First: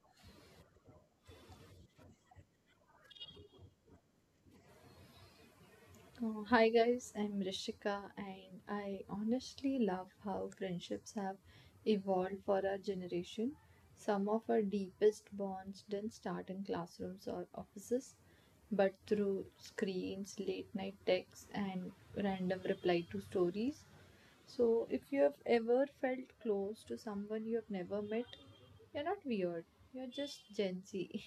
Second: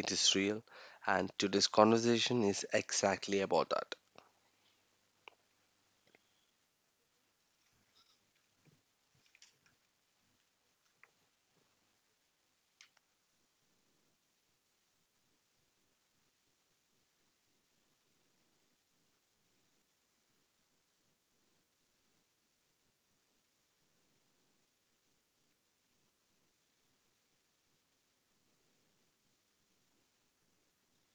it is real, and today's conversation is exactly about that. Hi guys, I'm Rishika and I honestly love how friendships have evolved for our generation. Some of our deepest bonds didn't start in classrooms or offices, but through screens, late night texts, and random reply to stories. So, if you have ever felt close to someone you have never met, you're not weird, you're just Gen Z.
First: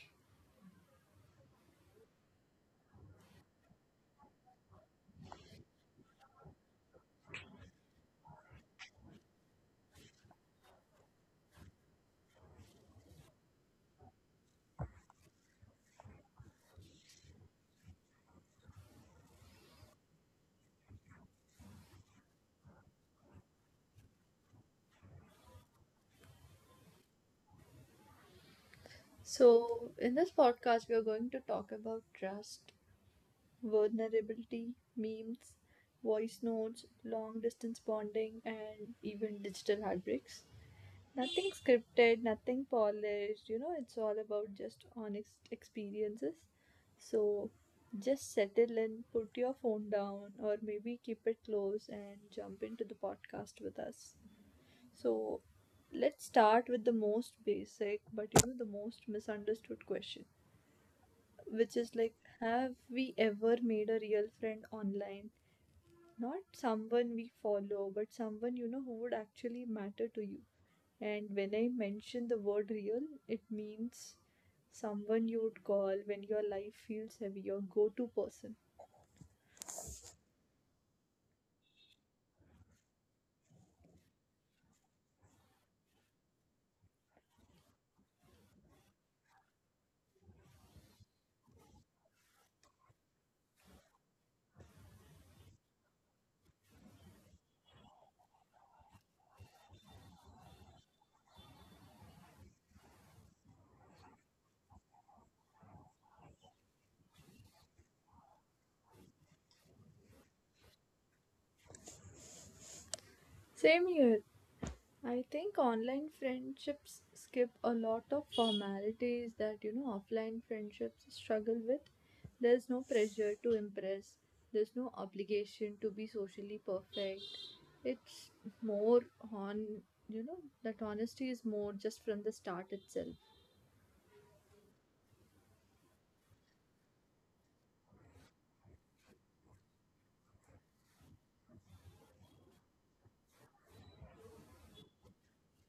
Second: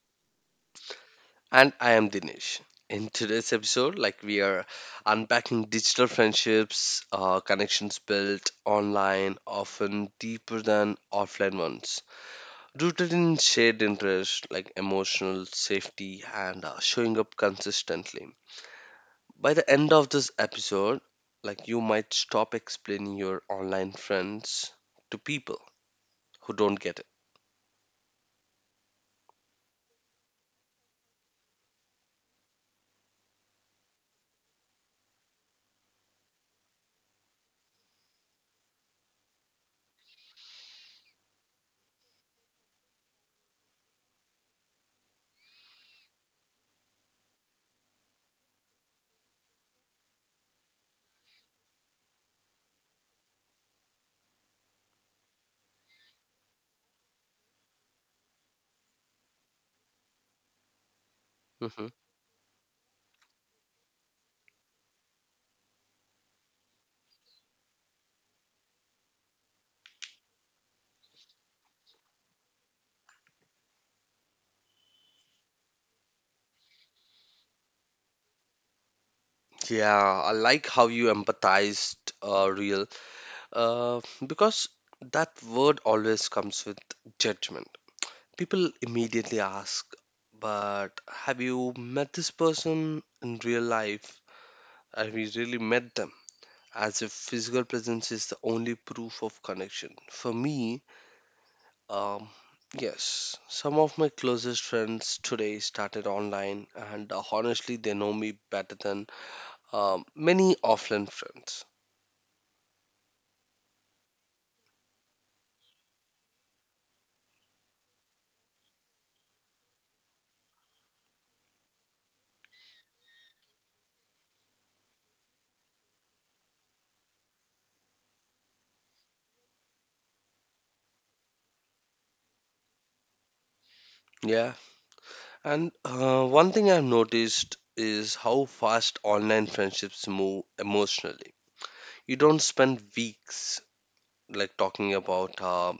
And I am Dinesh. In today's episode, like we are unpacking digital friendships, connections built online, often deeper than offline ones, rooted in shared interest like emotional safety and showing up consistently. By the end of this episode, like you might stop explaining your online friends to people who don't get it. So, in this podcast, we are going to talk about trust, vulnerability, memes, voice notes, long distance bonding, and even digital heartbreaks. Nothing scripted, nothing polished, it's all about just honest experiences. So just settle in, put your phone down, or maybe keep it close and jump into the podcast with us. So let's start with the most basic, but the most misunderstood question which Hmm. is like, have we ever made a real friend online? Not someone we follow, but someone who would actually matter to you. And when I mention the word real, it means someone you would call when your life feels heavy, your go to person. Yeah, I like how you empathized real. Uh, because that word always comes with judgment. People immediately ask, but have you met this person in real life? Have you really met them? As if physical presence is the only proof of connection. For me, um, yes, some of my closest friends today started online, and honestly, they know me better than many offline friends. Same here. I think online friendships skip a lot of formalities that offline friendships struggle with. There's no pressure to impress. There's no obligation to be socially perfect. It's more on that honesty is more just from the start itself. Yeah, and one thing I've noticed is how fast online friendships move emotionally. You don't spend weeks like talking about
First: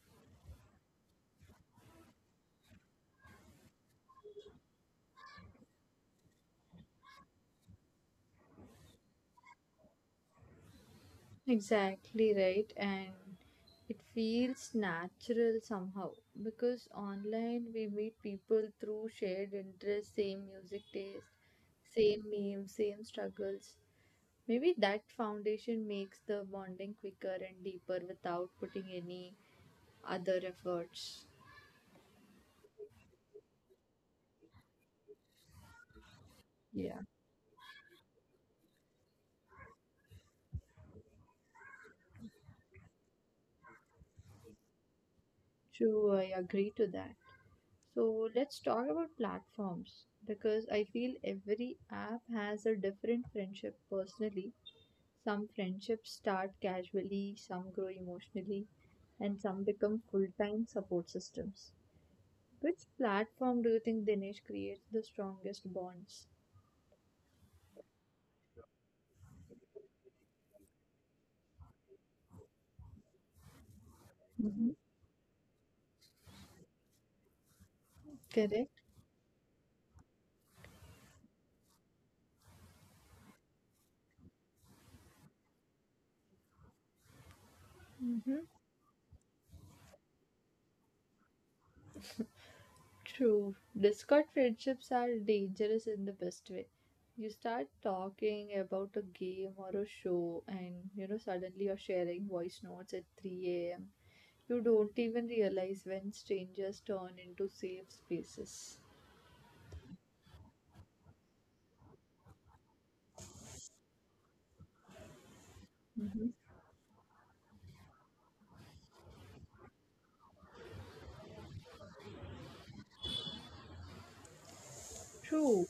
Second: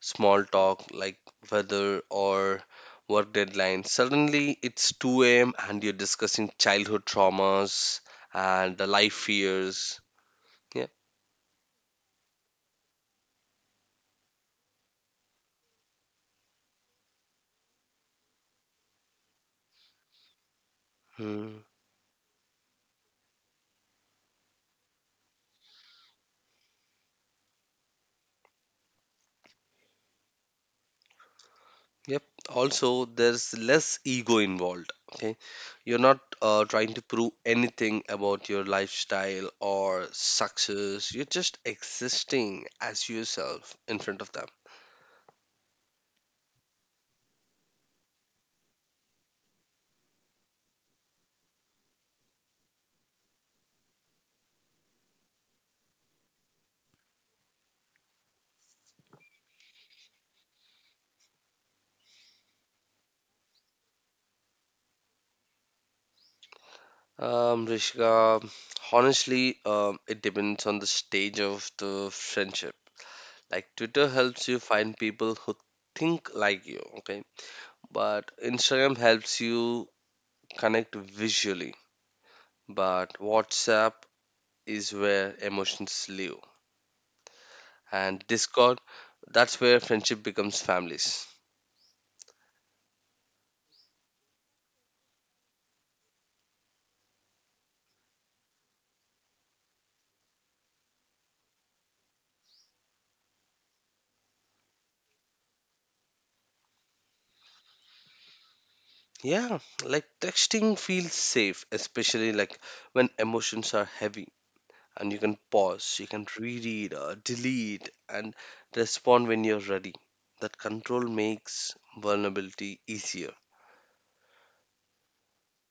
small talk like weather or work deadlines. Suddenly it's 2 a.m. and you're discussing childhood traumas and the life fears. Yeah. Exactly right, and it feels natural somehow because online we meet people through shared interests, same music taste, Hmm. same memes, same struggles. Maybe that foundation makes the bonding quicker and deeper without putting any other efforts. Yep. Also, there's less ego involved. Okay. You're not Yeah. trying to prove anything about your lifestyle or success. You're just existing as yourself in front of them. True, I agree to that. So let's talk about platforms because I feel every app has a different friendship personally. Some friendships start casually, some grow emotionally, and some become full time support systems. Which platform do you think Dinesh creates the strongest bonds? Rishika, honestly, it depends on the stage of the friendship. Like, Twitter helps you Mhm. find people who think like you, okay? But Correct? Instagram helps you connect visually. But WhatsApp is where emotions live and Mm-hmm. Discord. That's where friendship becomes families. True. Discord friendships are dangerous in the best way. You start talking about a game or a show, and suddenly you're sharing voice notes at 3 a.m. You don't even realize when strangers turn into safe spaces. Yeah, like texting feels safe, especially like when emotions are heavy and you can pause, you can reread or delete and respond when you're ready. That control makes vulnerability easier. True.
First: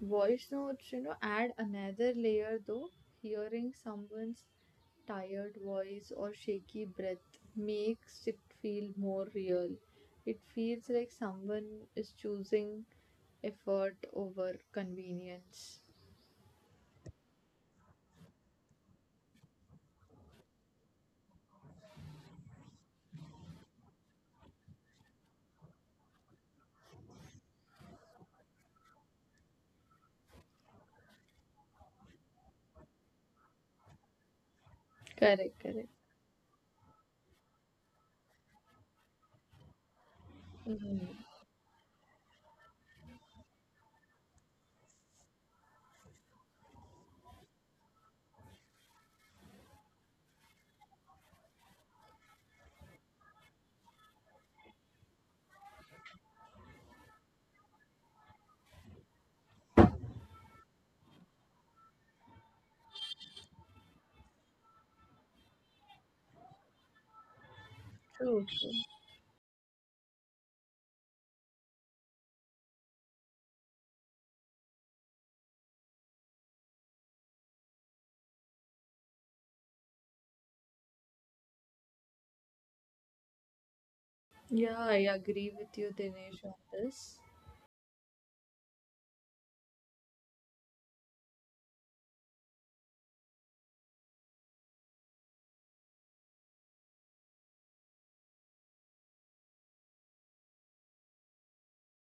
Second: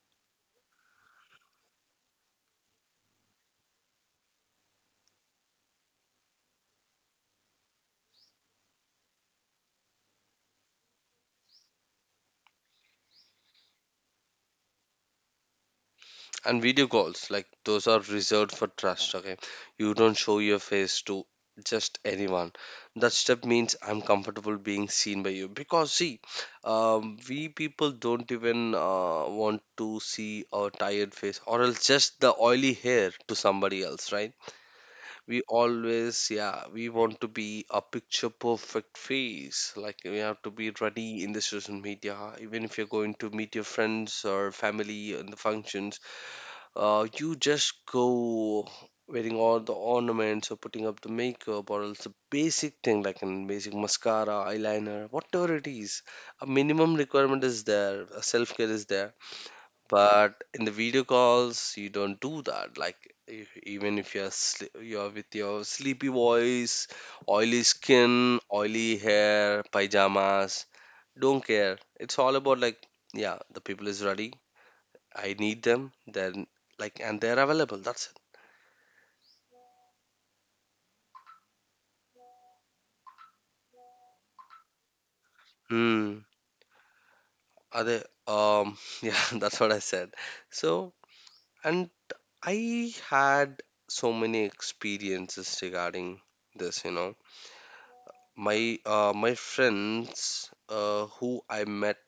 Voice notes, add another layer though. Hearing someone's tired voice or shaky breath makes it feel more real. It feels like someone is choosing effort over convenience. And video calls, like those are reserved for trust, okay? You don't show your face to just anyone. That step means I'm comfortable being seen by you. Because see, we people don't even want to see our tired face or else just the oily hair to somebody else, right? We Correct, correct. always, yeah, we want to be a picture perfect face, like we have to be ready Mm, in the social media even if you're going to meet your friends or family in the functions. You just go wearing all the ornaments or putting up the makeup or else the basic thing like an basic mascara, eyeliner, whatever it is. A minimum requirement is there, a self care is there. But in the video calls, you don't do that. Like e- even if you're sli- you're with your sleepy voice, oily true, skin, true. oily hair, pajamas, don't care. It's all about like, yeah, the people is ready, I need them, then like, and they're available. That's it. Yeah, I agree with you, Hmm. Dinesh, on this. Are they? Yeah, that's what I said. So, and I had so many experiences regarding this. You know, my friends who I met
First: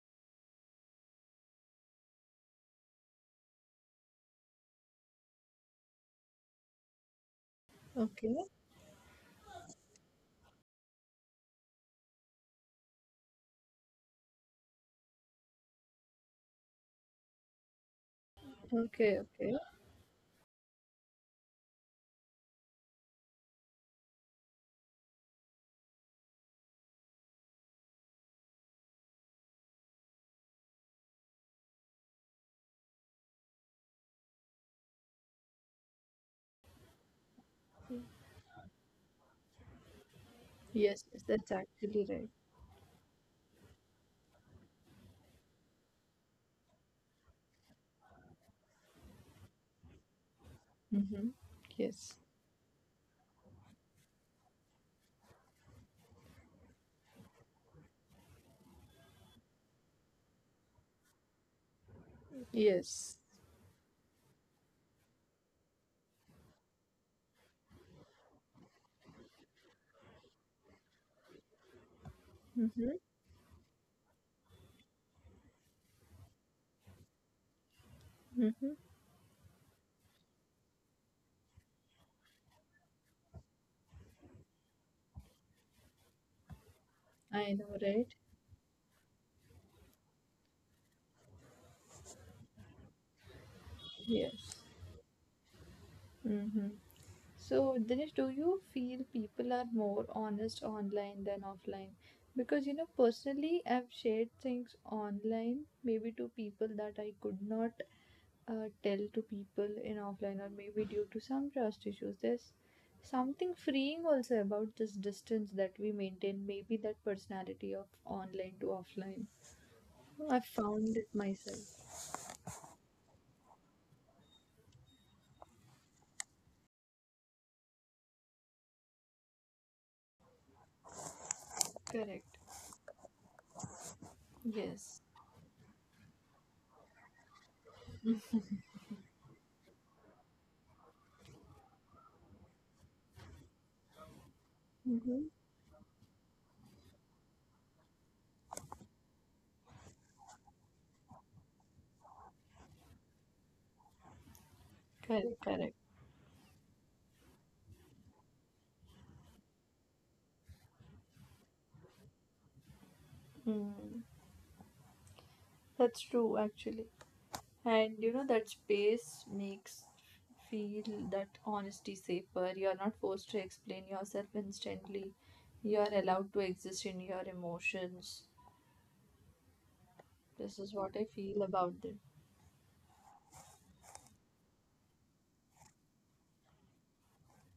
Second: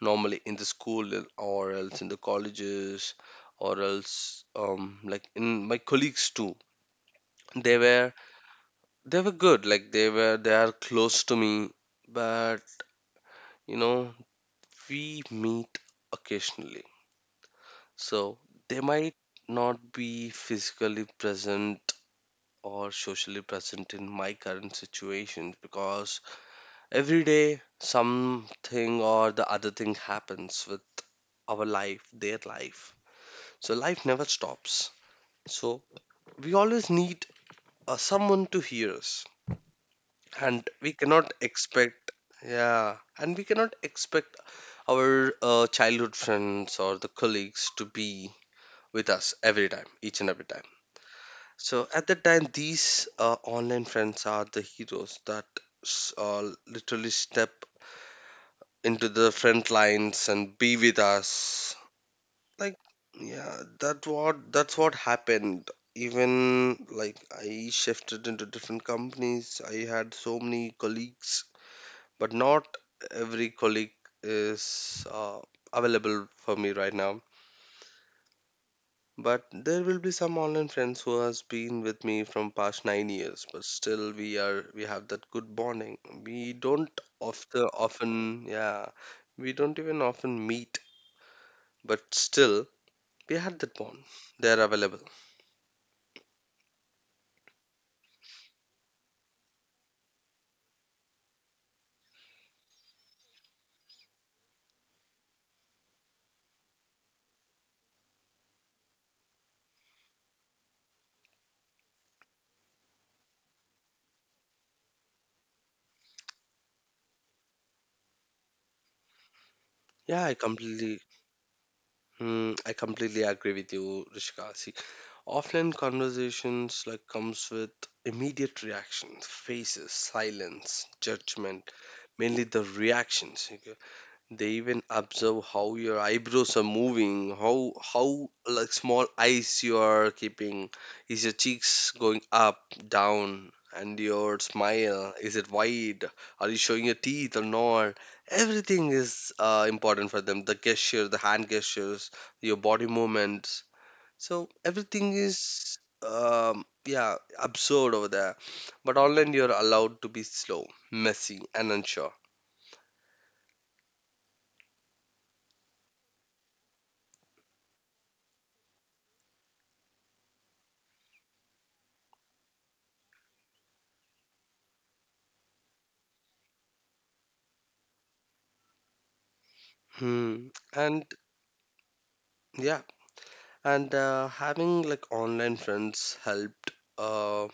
normally in the school or else in the colleges or else like in my colleagues too. They were Okay, they were good. Like they are close to me, but you know we meet occasionally, so they might okay, okay. not be physically present or socially present in my current situation because every day something or the other thing happens with our life, their life. So life never stops. So we always need someone to hear us, and we Yes, yes, cannot that's actually expect, right. yeah, and we cannot expect our childhood friends or the colleagues to be with us every time, each and every time. Mm-hmm. So at Yes, that time, these online friends are the heroes that literally step into the front lines and be with us. Like, yes. yeah, that's what happened. Even like I shifted into different companies, I had so many colleagues, but not every colleague is available for me right now. But there will be some online friends who has been with me from past 9 years, but still we have that good bonding. We don't I often know, right? often yeah, we don't even often meet, but still we had that bond. Yes. They are available. Mm-hmm. So, Dinesh, do you feel people are more honest online than offline? Because, personally, I've shared things online, maybe to people that I could not tell to people in offline, or maybe due to some trust issues. There's something freeing also about this distance that we maintain, maybe that personality of online to offline. Yeah, I I found completely, it myself. I completely agree with you, Rishika. See, offline conversations like comes with immediate reactions, faces, silence, judgment, Correct. mainly the reactions. Okay? They even Yes. observe how your eyebrows are moving, how like small eyes you are keeping. Is your cheeks going up, down, and your smile, is it wide? Are you showing your teeth or not? Everything is important for them. The gesture, the hand gestures, your body movements. So everything Correct, correct. is yeah, absurd over there. But online you're allowed to be slow, messy, and unsure. Mm, that's true, actually. And that space makes feel that honesty safer. You're not forced to explain yourself instantly. You're allowed to exist in your emotions. Hmm. This is what And I feel about it. yeah, and having like online friends helped. Uh,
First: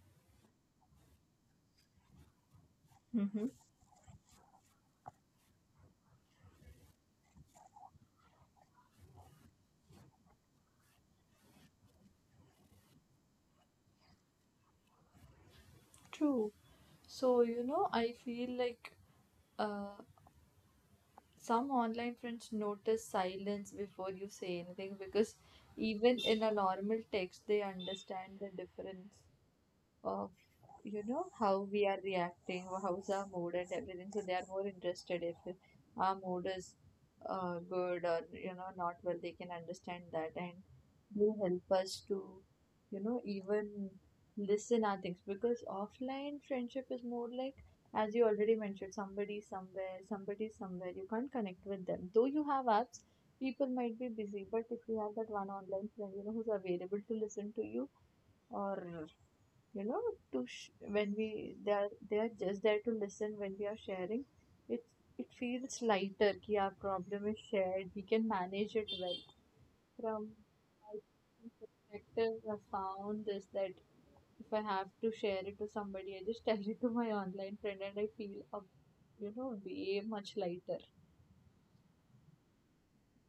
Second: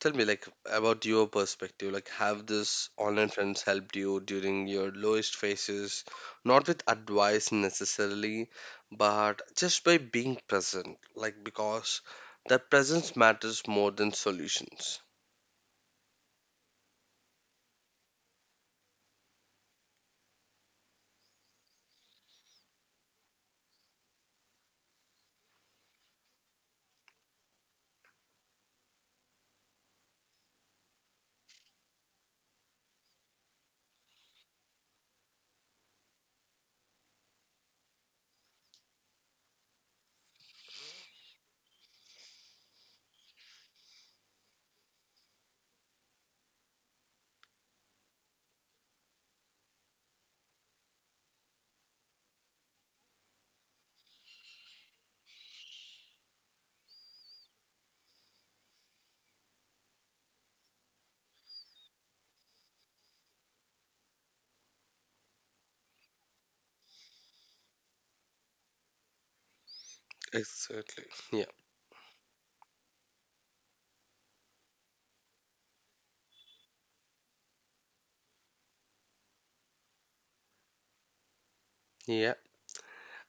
Tell me like about your perspective. Like, have this online Mm-hmm. friends helped you during your lowest phases? Not with advice necessarily, but just by being present. Like, because that presence matters more than solutions. True. So, I feel like uh, some online friends notice silence before you say anything because even in a normal text, they understand the difference of how we are reacting or how's our mood and everything, so they are more interested if our mood is good or not well, they can understand that, and they help us to even listen our things, because offline friendship is more like, as you already mentioned, somebody somewhere, you can't connect with them though you have apps. People might be busy, but if you have that one online friend, who's available to listen to you, or you know to when we they are just there to listen when we are sharing it, it feels lighter ki our problem is shared, we can manage it well. From my Exactly. Yeah. perspective, I found this that if I have to share it to somebody, I just tell it to my online friend and I feel a, way much lighter. Yeah.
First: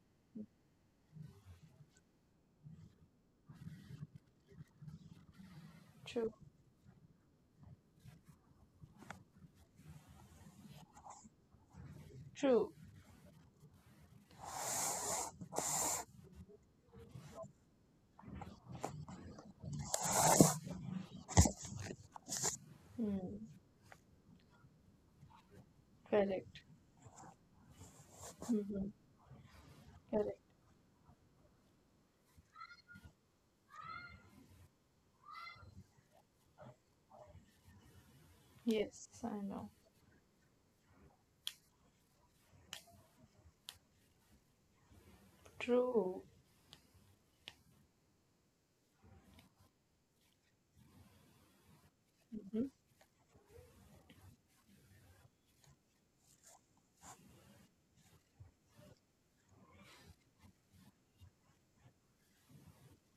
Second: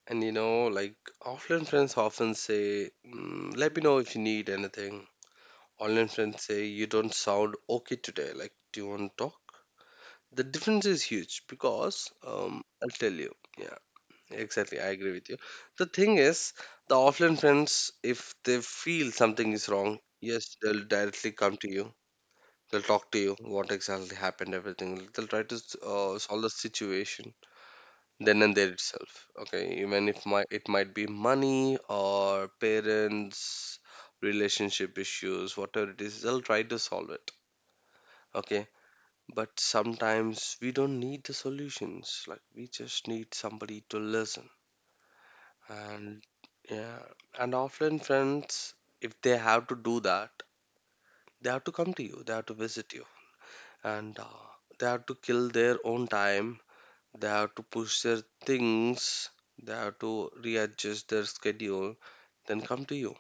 And you know, like offline friends often say, "Let me know if you need anything." Online True, friends say you don't sound okay today. Like, do you want to talk? The difference is huge because true. I'll tell you. Yeah, exactly. I agree with you. The thing is, the offline friends, if they feel something is wrong, yes, they'll directly come to you. They'll talk to you. Hmm. What exactly happened? Everything. They'll try to solve the Correct. situation then and there Hmm. itself. Okay, even if Correct. my it might be money or parents, relationship issues, whatever it is, they'll try to solve it. Okay, Yes. I but know. sometimes we don't need the solutions. Like we just need somebody to listen. And True. yeah, and offline friends, if they have to do that, they have to come to you. They have to Hmm. visit you, and they have to kill their own time. They have to push their things. They have to readjust their schedule, then come to you.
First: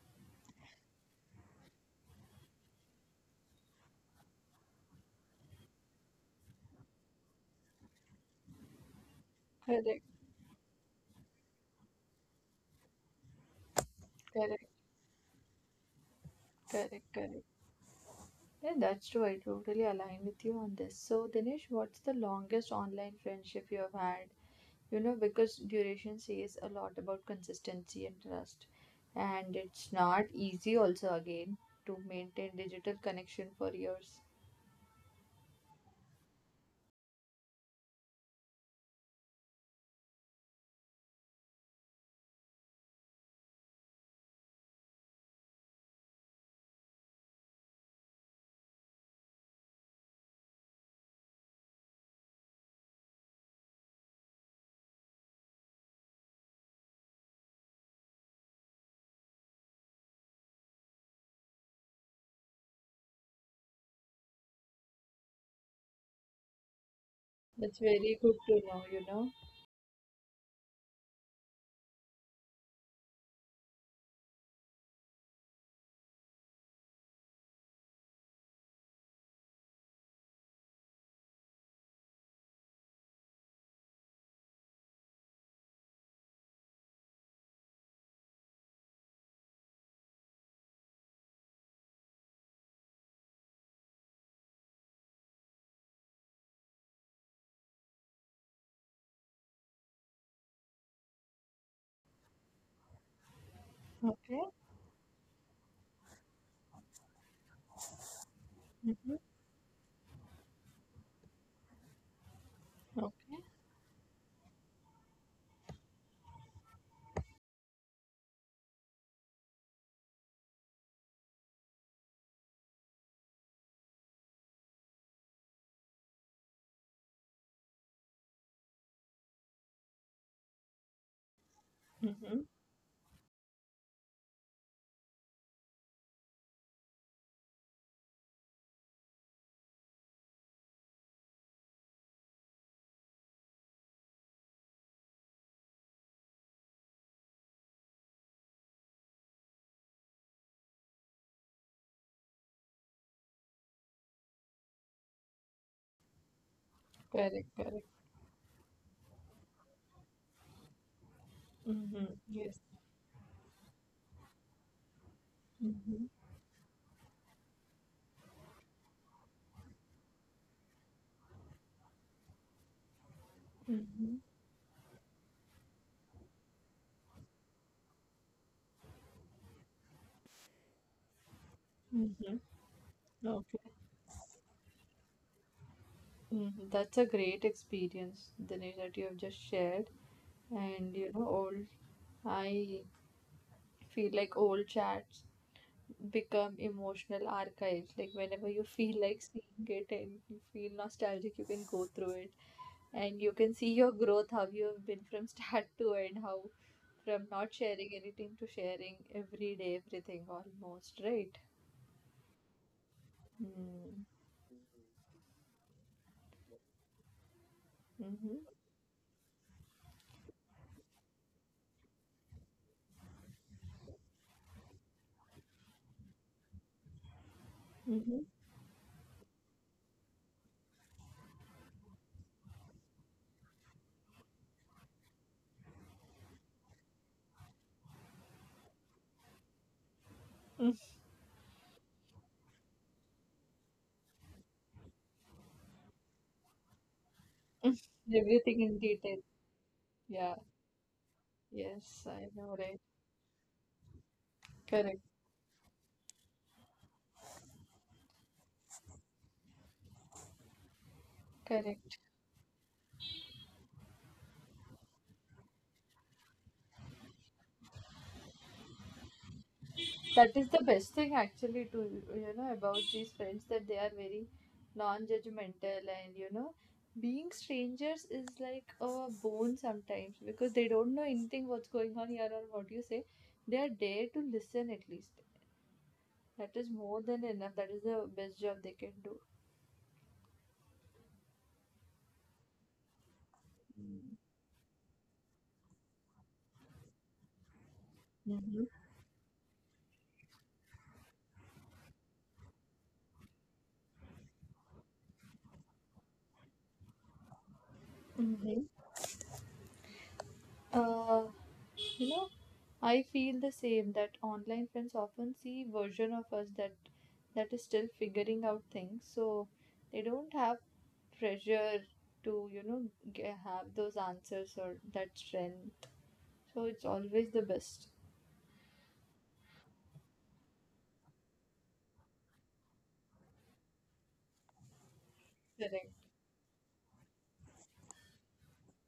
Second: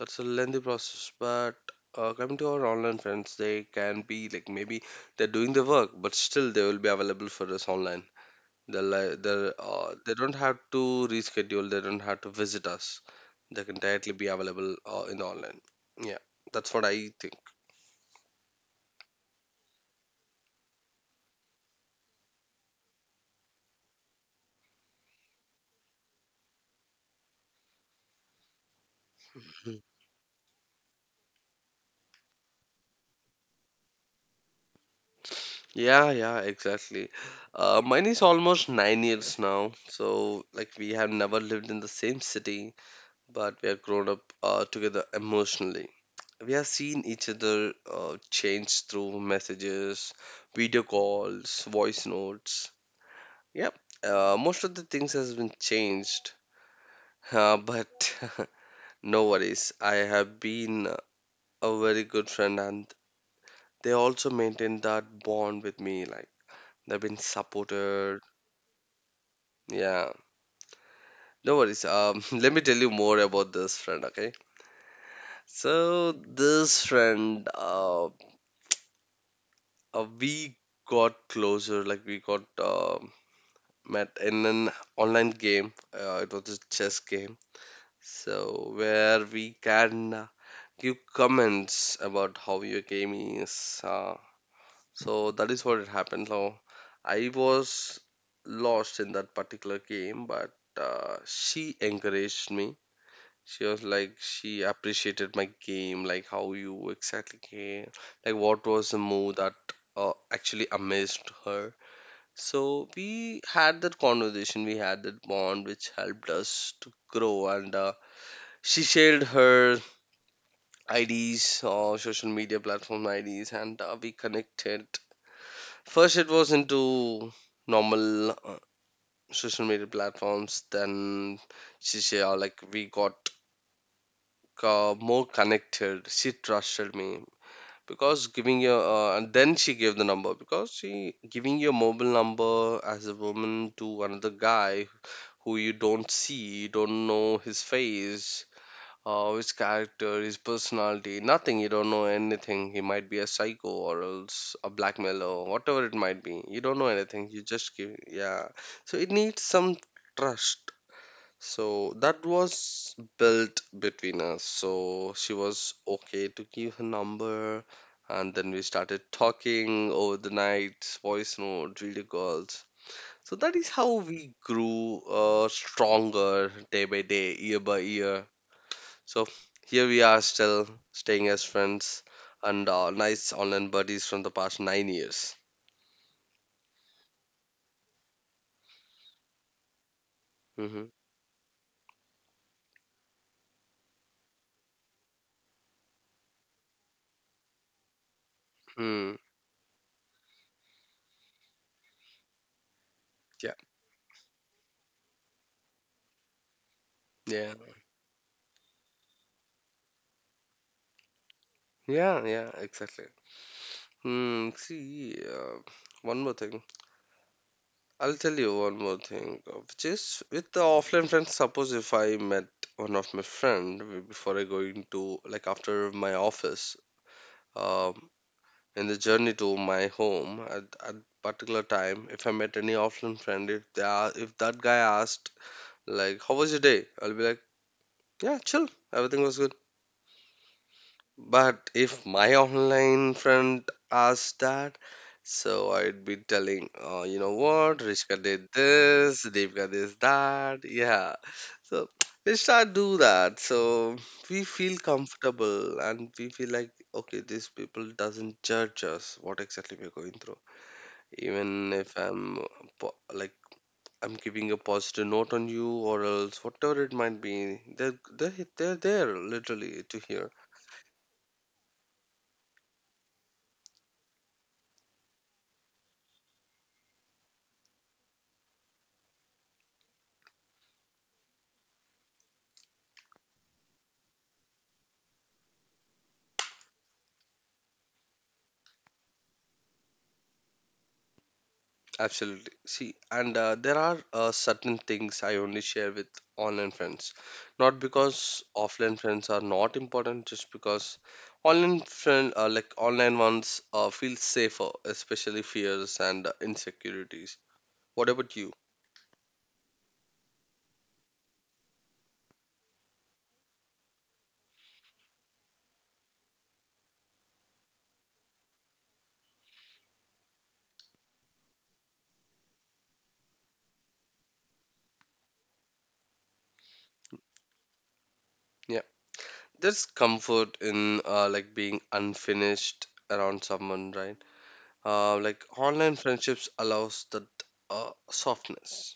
That's a lengthy process. But coming to our online friends, they can be like maybe they're doing the work but still they will be available for us online. They're like they're, Correct, they don't have to reschedule, they don't have to visit us, they can directly be correct, available in the online. Yeah, that's what I correct, think. correct. Yeah, that's true. I totally align with you on this. So, Dinesh, what's the longest online friendship you have had? Because duration says a lot about consistency and trust. And Mhm. it's not easy, also, again, to maintain digital connection for years. Yeah, yeah, exactly, mine is almost 9 years now. So like we have never lived in the same city, but we have grown up together emotionally. We have seen each other change through messages, video calls, voice notes. Yep, most of the things has been changed, but no worries. I have been a very good friend, and they also maintained that bond with me. Like they've been That's supported. very good to know, you know. Yeah, no worries. Let me tell you more about this friend. Okay, so this friend, we got closer, like we got um, met in an online game. It was a chess game, so where we can give comments about how your game is, so that is what it happened. So I was lost in that particular game, but she encouraged me. She Okay, appreciated my game, like how you exactly came, like what was the move that actually amazed her. So we okay, had that conversation, we had that bond which helped us to grow. And she shared her IDs or social media platform IDs, and we connected. First, it was into normal social media platforms. Then she shared, like we got more connected. She trusted me, because giving your and then she gave the number. Because she giving your mobile number as a woman to another guy who you don't see, you don't know his face, his character, his personality, nothing. You don't know anything. He might be a psycho or else a blackmailer, or whatever it might be. You don't know anything. You correct, just give, correct. yeah. So it needs some trust. So Mm-hmm. that Yes. was built between us. So she was Mm-hmm. okay to give her number, and then we started talking over the night, voice note, video calls, so that is how Mm-hmm. we grew stronger day by day, year by year. So here we are still staying as friends Mm-hmm. and nice online Okay. buddies from the past 9 years. Mhm. That's a great experience, Dinesh, that you have just shared. Mm-hmm. And old, I feel like old chats become emotional archives. Like whenever you feel Mm. like seeing it and you feel nostalgic, you can go through it and you Yeah, can see your growth, how you have been from start to end, how from yeah, not sharing anything to sharing every day, everything almost, right? yeah, yeah, exactly. Mm-hmm. Hmm. See, one more thing. I'll tell Mm-hmm. you one more thing, which is with the offline friends. Suppose if I met one of my friend b- before I going to like after my office, um, Mm-hmm. in the journey to my home at particular time if I met any offline friend if they are, if that guy asked like how was your day, I'll be like, yeah, chill, everything was good. But if my online friend asked that, so I'd be telling, "Oh, you know what, Rishka did Everything in this, detail. Devika did Yeah. that, yeah, so Yes, I Rishka know, do right? that." So we feel Correct, comfortable and we feel like, okay, these people doesn't judge us what exactly we're going through. Even if correct. I'm po- like I'm giving a positive note on you or else whatever it might be, they're there literally to hear. That is the best thing actually to about these friends, that they are very non-judgmental, and being strangers is like a bone sometimes because they don't know anything what's going on here or what you say. They are there to listen at least. That is more than enough. That is the best job they can do. Absolutely. See, and there are Mm. certain things I only share with online friends, not because offline friends are not important, just because online friend like online ones feel safer, especially fears and insecurities. What about you? Mm-hmm. Mm-hmm. You know, I feel the same that online friends often see version of us that is still figuring out things. So they don't have pressure to, g have those answers or that strength. So it's always the best. Yeah. There's comfort in like being unfinished around someone, right? Like online Correct. friendships allows that softness.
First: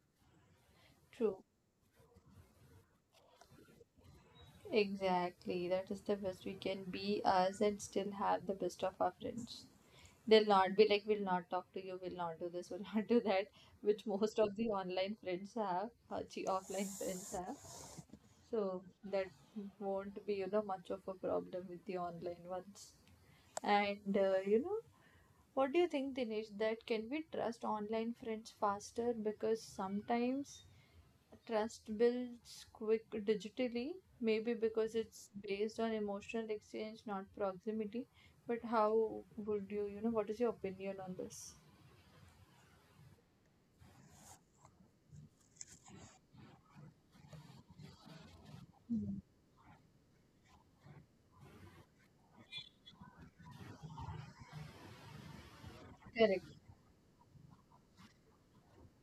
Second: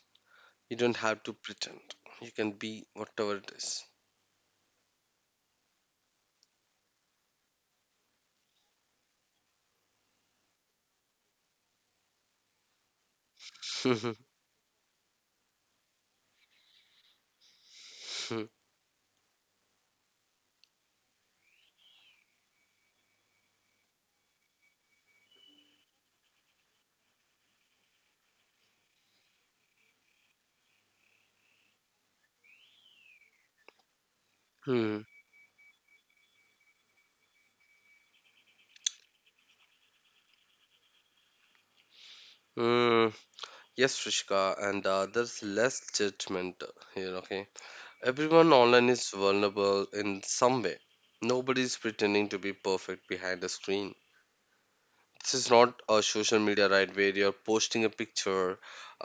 You don't have to True. pretend. You can be whatever it is. Exactly. That is the best. We can be us and still have the best of our friends. They'll not be like, we'll not talk to you, we'll not do this, we'll not do that, which most of the online friends have, or the offline friends have. So that won't be much of a problem with the online ones, and what do you think Dinesh, that can we trust online friends faster, because sometimes trust builds quick digitally, maybe because Hmm. it's based on emotional exchange, not proximity, but how would you you know what is your opinion on this? Mm. Yes, Rishika, and there's less judgment here, okay? Everyone online is Hmm. vulnerable in some way. Nobody's pretending to be perfect behind the screen. This is not a social Correct, media, right, where you're posting a picture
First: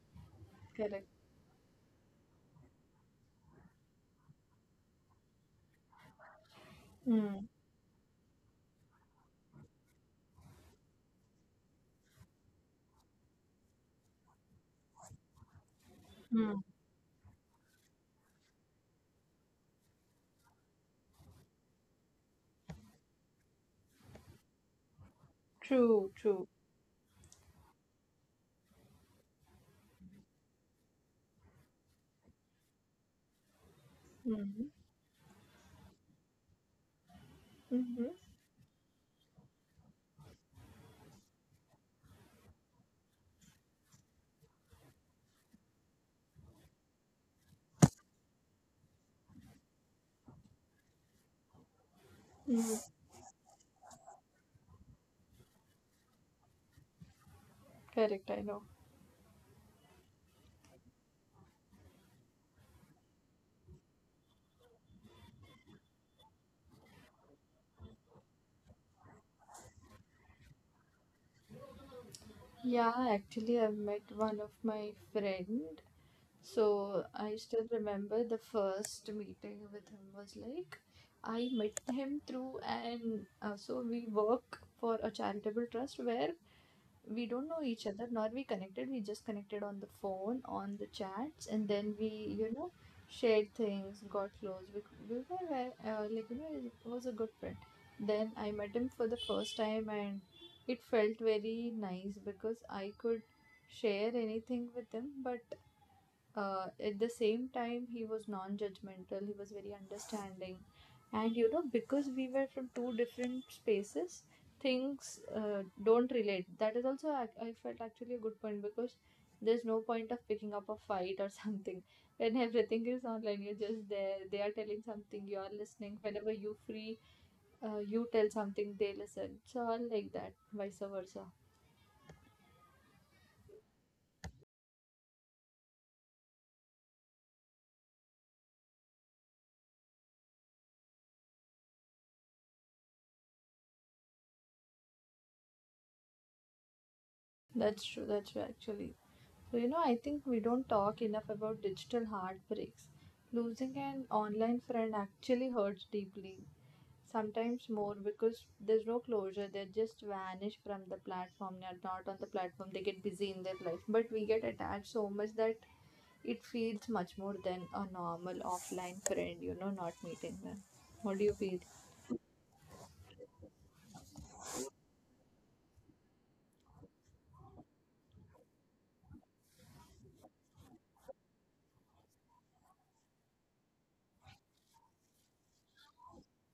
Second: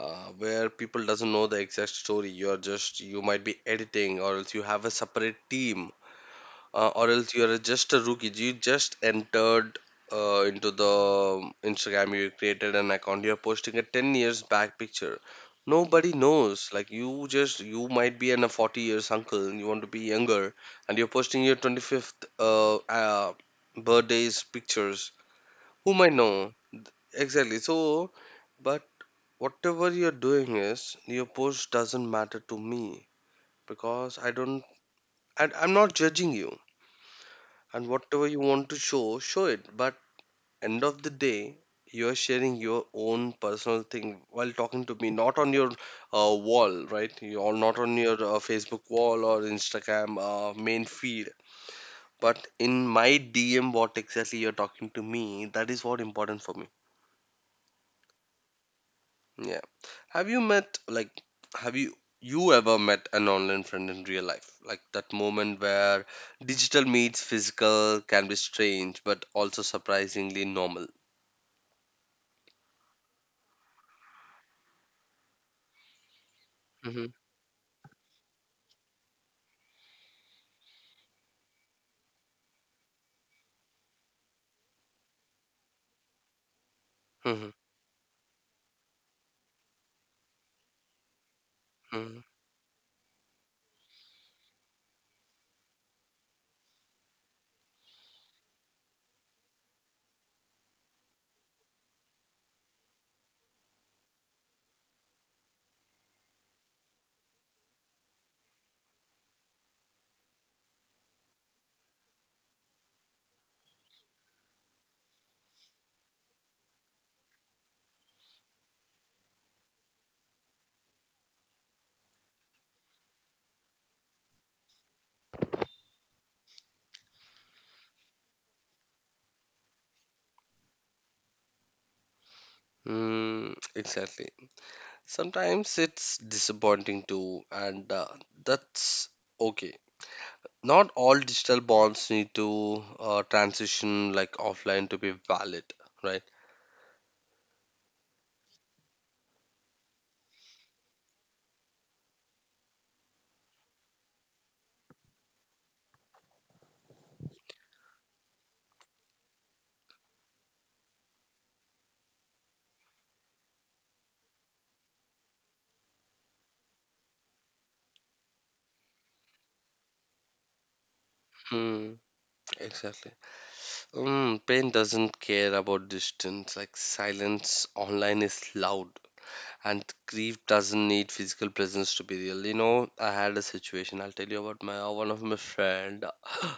where people correct. doesn't know the exact story. You're just, you might be editing or else you have a separate team, or else Mm. you're just a rookie, you just entered into the Instagram, you created an account, you're posting a 10 years back picture. Nobody Mm. knows, like you just, you might be an a 40 years uncle and you want to be younger, and you're posting your 25th uh, uh, birthdays pictures whom I True, true. know. Exactly. So, but whatever you're doing is your post doesn't matter to me, because I don't, Mm-hmm. and I'm not judging you. And Mm-hmm. whatever you want to show, show it. But end of the day, you're sharing your own personal thing while talking to me, not on your wall, right? You're not on your Facebook wall or Instagram main feed. But in my DM, what exactly you're talking to me, that is what important for me. Correct. I know. Yeah. Have you have you you ever met an online friend in real life? Like that moment where digital meets physical can be strange but also surprisingly normal. Yeah, actually, I've met one of my friend. So Hmm. I still remember the first meeting with him was like, I met him through, and so we work for a charitable trust where we Mhm, don't know each other nor we connected, we just connected on the phone, on the chats, and then we mhm. you know shared things, got close. Like it was a good friend, then I met him for the first time, and it felt very nice because I could share anything with him, but at the same time he was non-judgmental, he was very understanding, and because we were from two different spaces, things don't relate, that is also I felt actually a good point, because there's no point of picking up a fight or something. When everything is online, you're just there, they are telling something, you're listening whenever you free, you tell something, they listen, so all like that, vice versa. Mm, exactly. Sometimes it's disappointing too, and that's okay. Not all digital bonds need to transition like offline to be valid, right? That's true actually. So, I think we don't talk enough about digital heartbreaks. Losing an online friend actually hurts deeply, sometimes more because there's no closure. They just vanish from the platform. They're not on the platform. They get busy in their life. But we get attached so much that it feels much more than a normal offline friend, not meeting them. What do you feel? Mm, exactly. Mm, pain doesn't care about distance, like silence online is loud, and grief doesn't need physical presence to be real. You know, I had a situation. I'll tell you about my one of my friend.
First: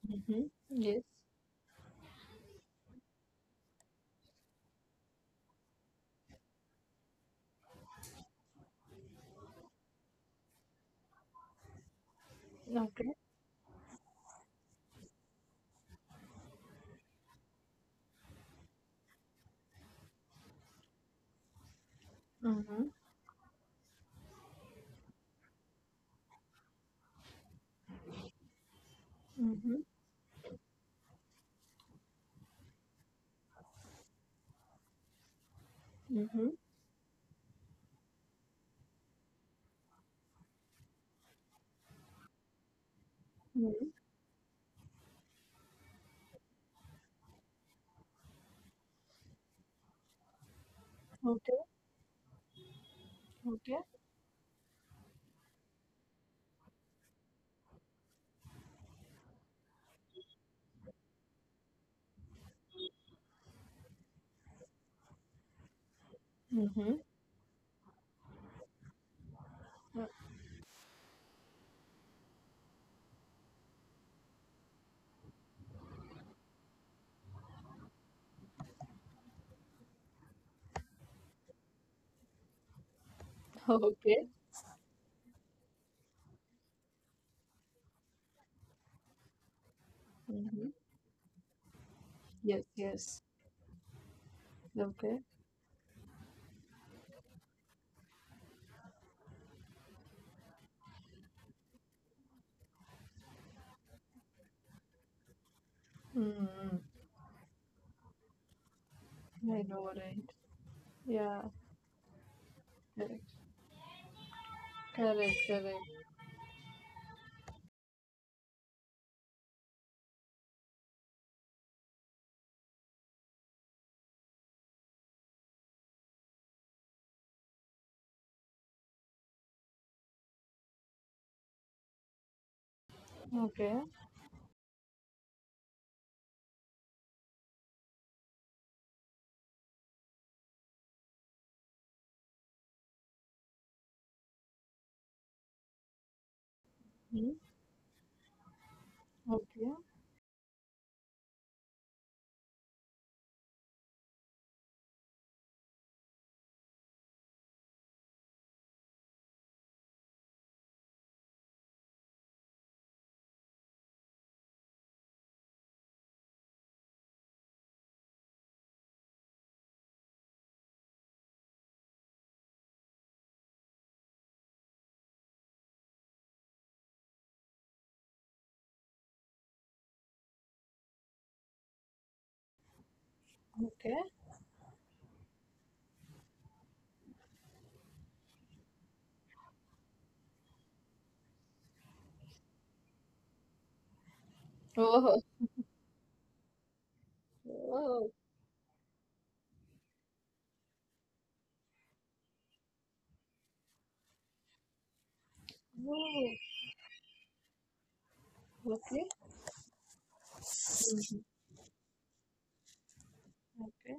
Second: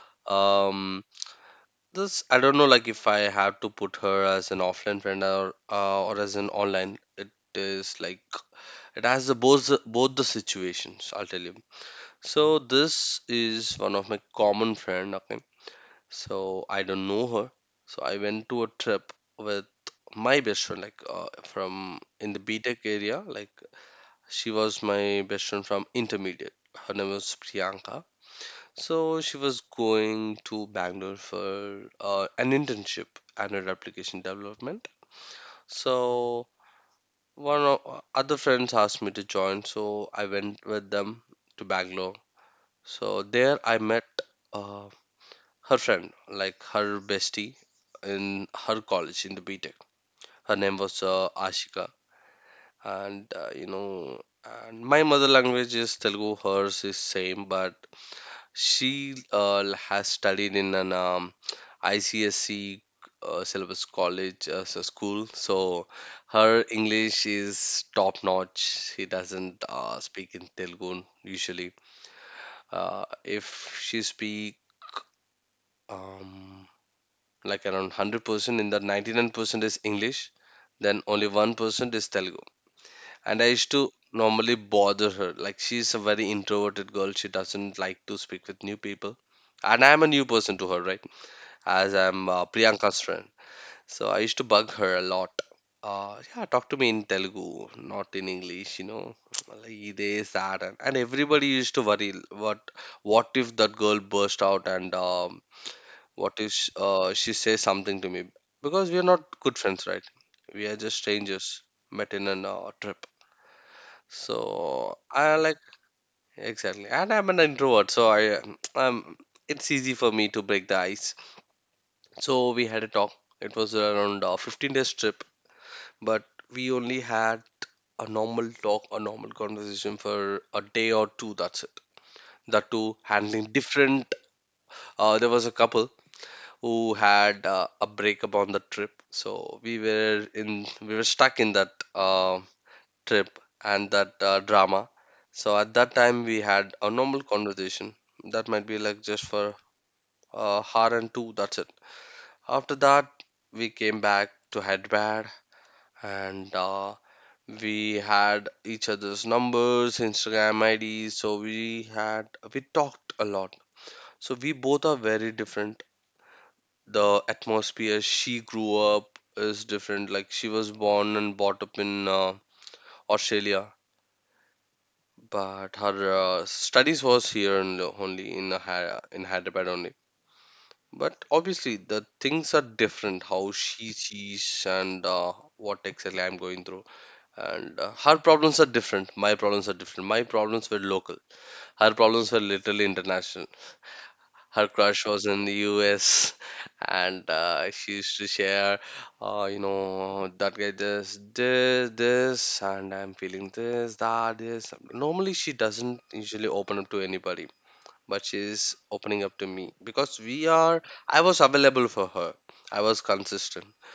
Mm-hmm. Um, Yes. this I don't know, like if I have to put her as an offline friend or as an online. It is like it has both the situations. I'll tell you. So Okay. this is one of my common friend. Okay, so I don't know her. So I went to a trip with my best friend, like from in the BTech Mm-hmm. area. Like she was my best friend from intermediate. Her name was Priyanka. So she was Mm-hmm. going to Bangalore for an internship and her application development. Mm-hmm. So one of other friends asked me to join, so I went with them to Bangalore. So there I met uh, her friend, like her bestie in her college in the B Tech. Her name was Mm-hmm. Ashika, and you okay. know, and my mother language is Telugu. Hers is same, but she has studied in an ICSC syllabus college as a school, so her హుహు. English is top notch. She doesn't ఆహ్, speak in Telugu usually. If she speak um like around 100% in the 99% is English, then only 1% is Telugu. And I used to okay. normally bother her, like she's a very introverted girl, she doesn't like to speak with new people, and I'm a new person హుహు. to her, right, as I'm yes. Priyanka's yes. friend. So I used to bug her a okay. lot, yeah, talk to me in Telugu, not in English, you know. Like, ఇదే sad. And everybody used to worry, what what if that girl burst out and హ్మ్. what if హ్మ్. She says something to me? Because we are not good I know friends, right? Right. We are just yeah! strangers met in a trip. Correct. So I correct. like, correct. exactly, and I'm an introvert, so I, um, it's easy for me to break the ice. So we had a talk. It was around a 15 days trip, but we only had a normal talk, a normal conversation for a day or two. That's it. That too, handling okay. different. There was a couple who had a breakup on the trip. So we were stuck in that trip and that drama. So at that time we had a normal హ్మ్. conversation that might be like just for okay. a hour and two. That's it. After that we came back to Hyderabad, and we had each other's numbers, Instagram IDs. So we talked a lot. So we both are very different, the atmosphere she grew up is different. Like she was born and brought up in Australia, but her studies was here in, only in Hyderabad only. But obviously the things are different. How okay. she sees and what exactly I'm going through, and her problems are different. My problems are different. My problems were local. Her problems were literally international. Her crush ఓహో! was in the US, and she oh! used to share, you know, that guy this, this, this, and I'm feeling this, that, this. Normally, she doesn't oh! usually open up to anybody, but she's okay. opening up to me because we are, హుహు. I was available for her. I was consistent. Okay.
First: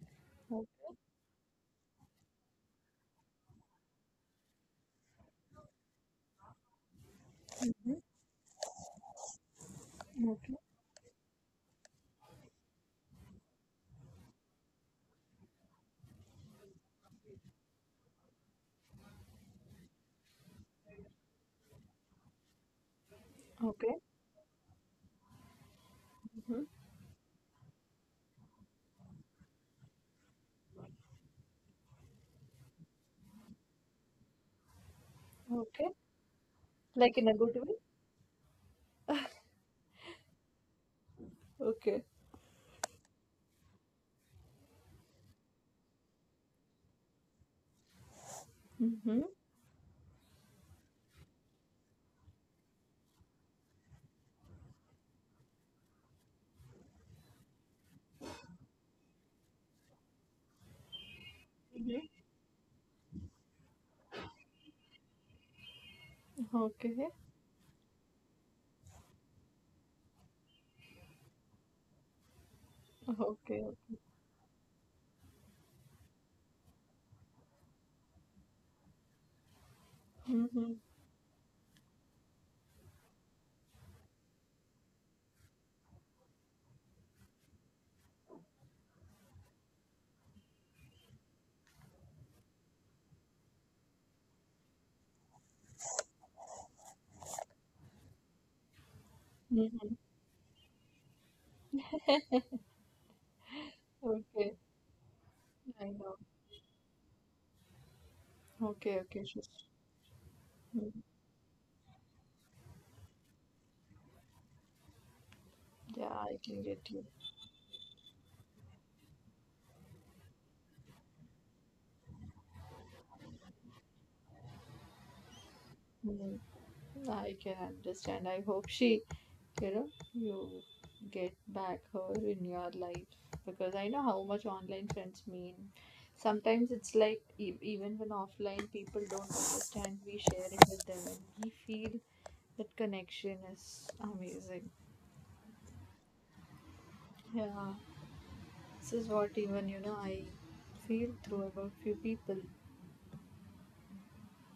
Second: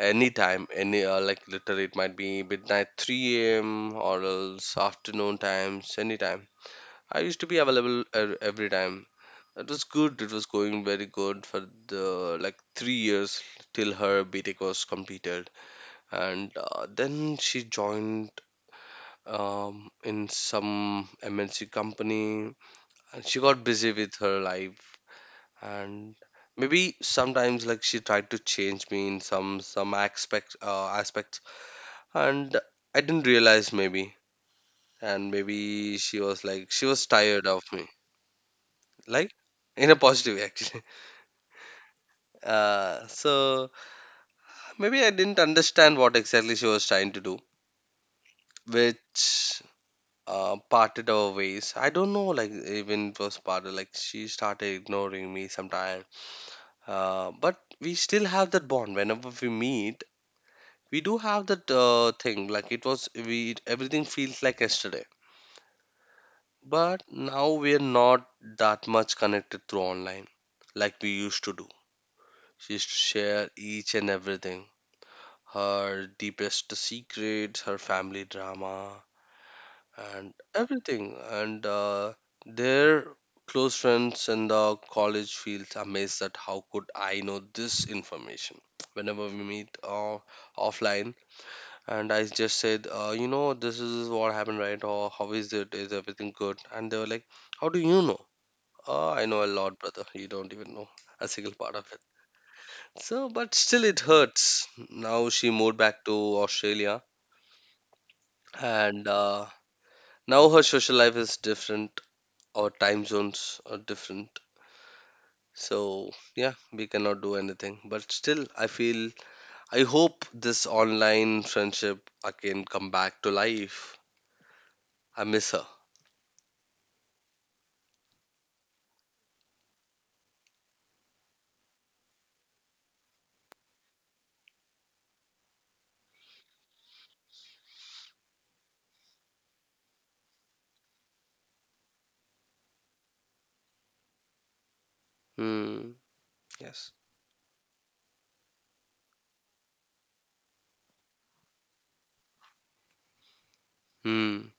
Anytime, okay. any like literally, it might be midnight, 3 a.m. or else afternoon times, anytime. I used to be available every time. It was good. It was okay. going very good for the like 3 years till her BTech was completed, and then she joined in some MNC company, and she got busy okay. with her life. And హుహు. maybe sometimes like she tried to change me in some aspect aspects, and I didn't realize maybe. And okay. maybe she was like in a tired good of way? me, like in a positive way actually. Okay. So maybe I didn't understand what exactly she was trying to do, హుహు. which parted our ways. I don't know, like even it was parted, like she started ignoring me sometime. But we still have that bond. Whenever we meet, we do have that హుహు. Thing. Like it was, we everything feels like yesterday. But okay. now we're not that much connected through online, like we used to do. She used to share okay. each and everything, her deepest secrets, her family drama, and హుహు. everything. And their close friends in the college feels amazed that how could I know this information. Whenever we meet offline, and I just said, you know, this is what happened, right? Or how is it? Is everything good? And they were like, how do you know? Oh, I know a lot, హుహు. brother. You don't even know a single part of it. So, but still, it okay. hurts. Now she moved I back no. to Australia, okay. and okay. Sure. now her హ్మ్. social life is different, our time zones are different, Yeah, so I yeah, can get we you. cannot do anything, but still I feel, I hope this online friendship again come back to life. I miss her. Mm, I can understand. I hope she, you know, you get back her in your life because I know how much online friends mean. Sometimes it's like even when offline people don't understand, we share it with them and we feel that connection is amazing. Hmm. Yes. Yeah, this is what even I feel through about few people. Hmm,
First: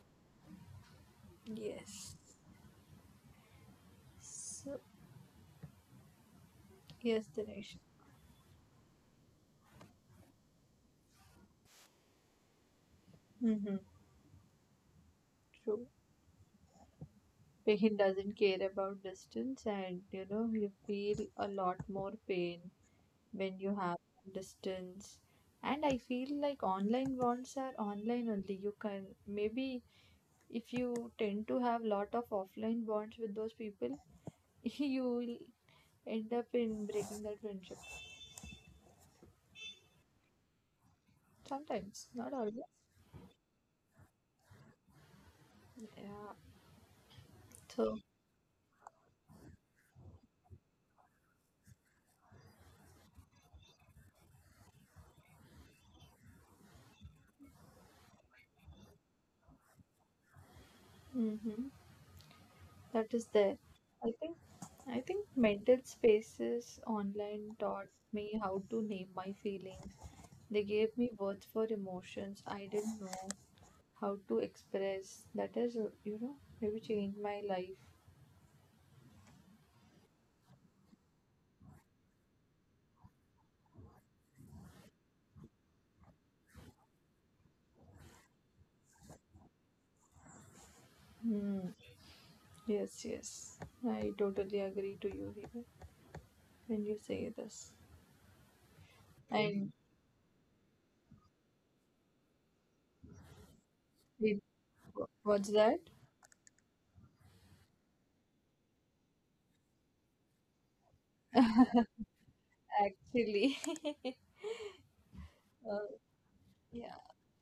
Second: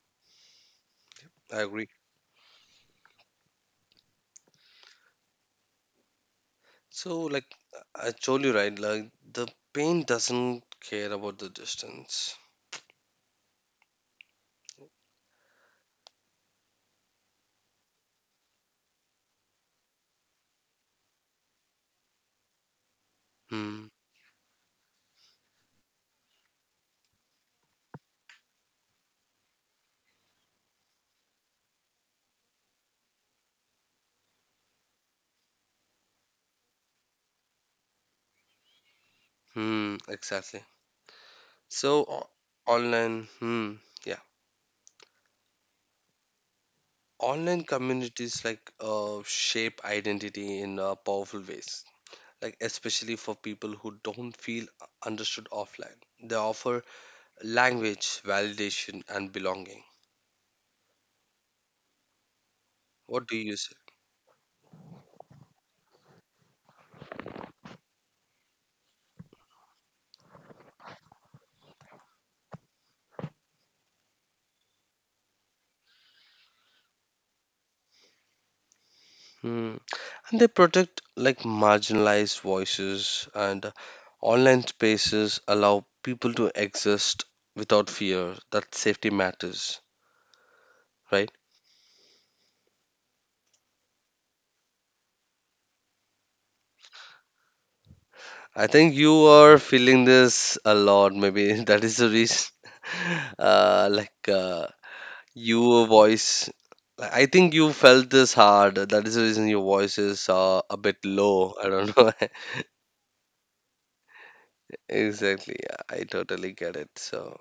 I agree. Yes. So So yes, like Dinesh. I told you, right, like the pain doesn't care about the distance. Mm-hmm. True. Pain doesn't care about distance, and you feel a lot more pain when you Hmm. have distance. And I feel like online bonds are online only. You can maybe if you tend to have lot of offline bonds with those people, you will end up in breaking that friendship. Hmm, exactly. so Sometimes, o- not always. Online, hmm, yeah, Yeah. online So. communities like shape identity in powerful ways, like especially for people who don't feel understood offline. They offer language, validation, and belonging. Mm-hmm. That is What do there. you say? I think I think mental spaces online taught me how to name my feelings. They gave me words for emotions I didn't know how to express. That has maybe changed my life. Hmm. And they protect like marginalized voices, and online spaces allow people to exist without fear. That safety matters, right? Hmm. Yes, yes. I totally agree to you here when you say this. I think you are And feeling this a lot. Maybe that is the reason. Uh, like it, uh, what's that? your voice, I think you felt this hard. That is the reason your voice is a bit low. I don't know. Actually, uh, Exactly. Yeah, I totally get it. yeah. So,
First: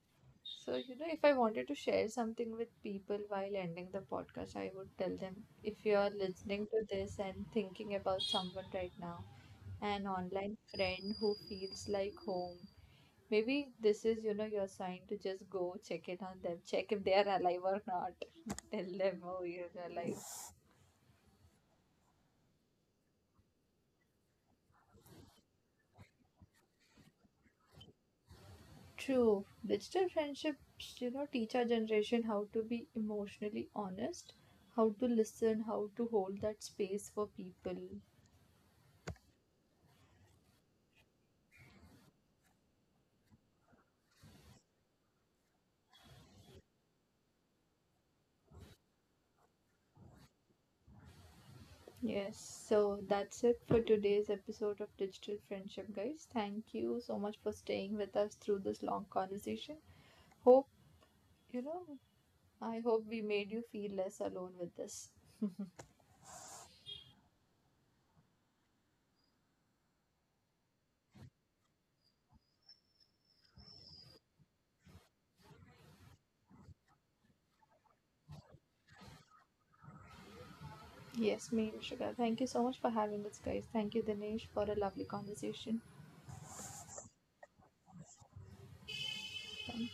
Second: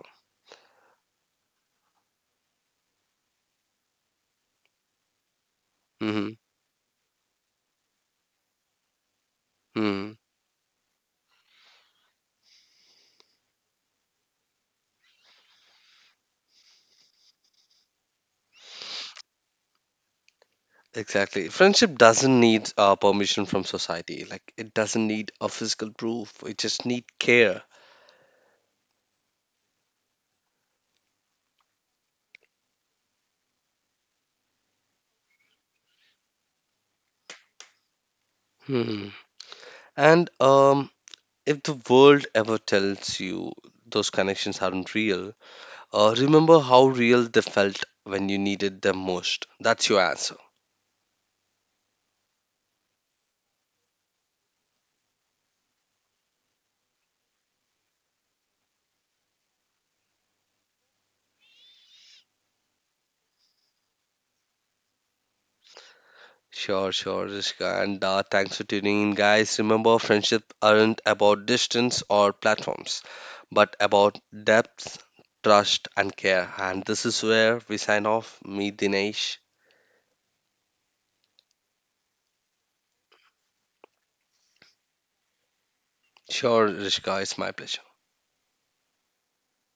So, if I wanted to share something with people while ending the podcast, I would tell them if you are hmm, listening to this and thinking about someone right now, an hmm, online friend who feels like home, maybe this is, your sign to just go check in on them, check if they are alive or not. Tell them, oh, you're alive. exactly. Friendship doesn't need permission from society. Like it doesn't need a physical proof. It just need care. True. Digital friendships, teach our generation how to be emotionally honest, how to listen, how to hold that space for people. Hmm. And. If the world ever tells you those connections aren't real, remember how real they felt when you needed them most. That's your answer. Yes, so that's it for today's episode of Digital Friendship, guys. Thank you so much for staying with us through this long conversation. Hope, you know, I hope we made you feel less alone with this. Sure, sure, Rishika. And thanks for tuning in, guys. Remember, friendship aren't about distance or platforms, but about depth, trust, and care. And this is where we sign off. Meet Dinesh. Yes, me, Rishika. Thank you so much for having us, guys. Thank you, Dinesh, for a lovely conversation. Sure, Rishika, it's my pleasure. Thank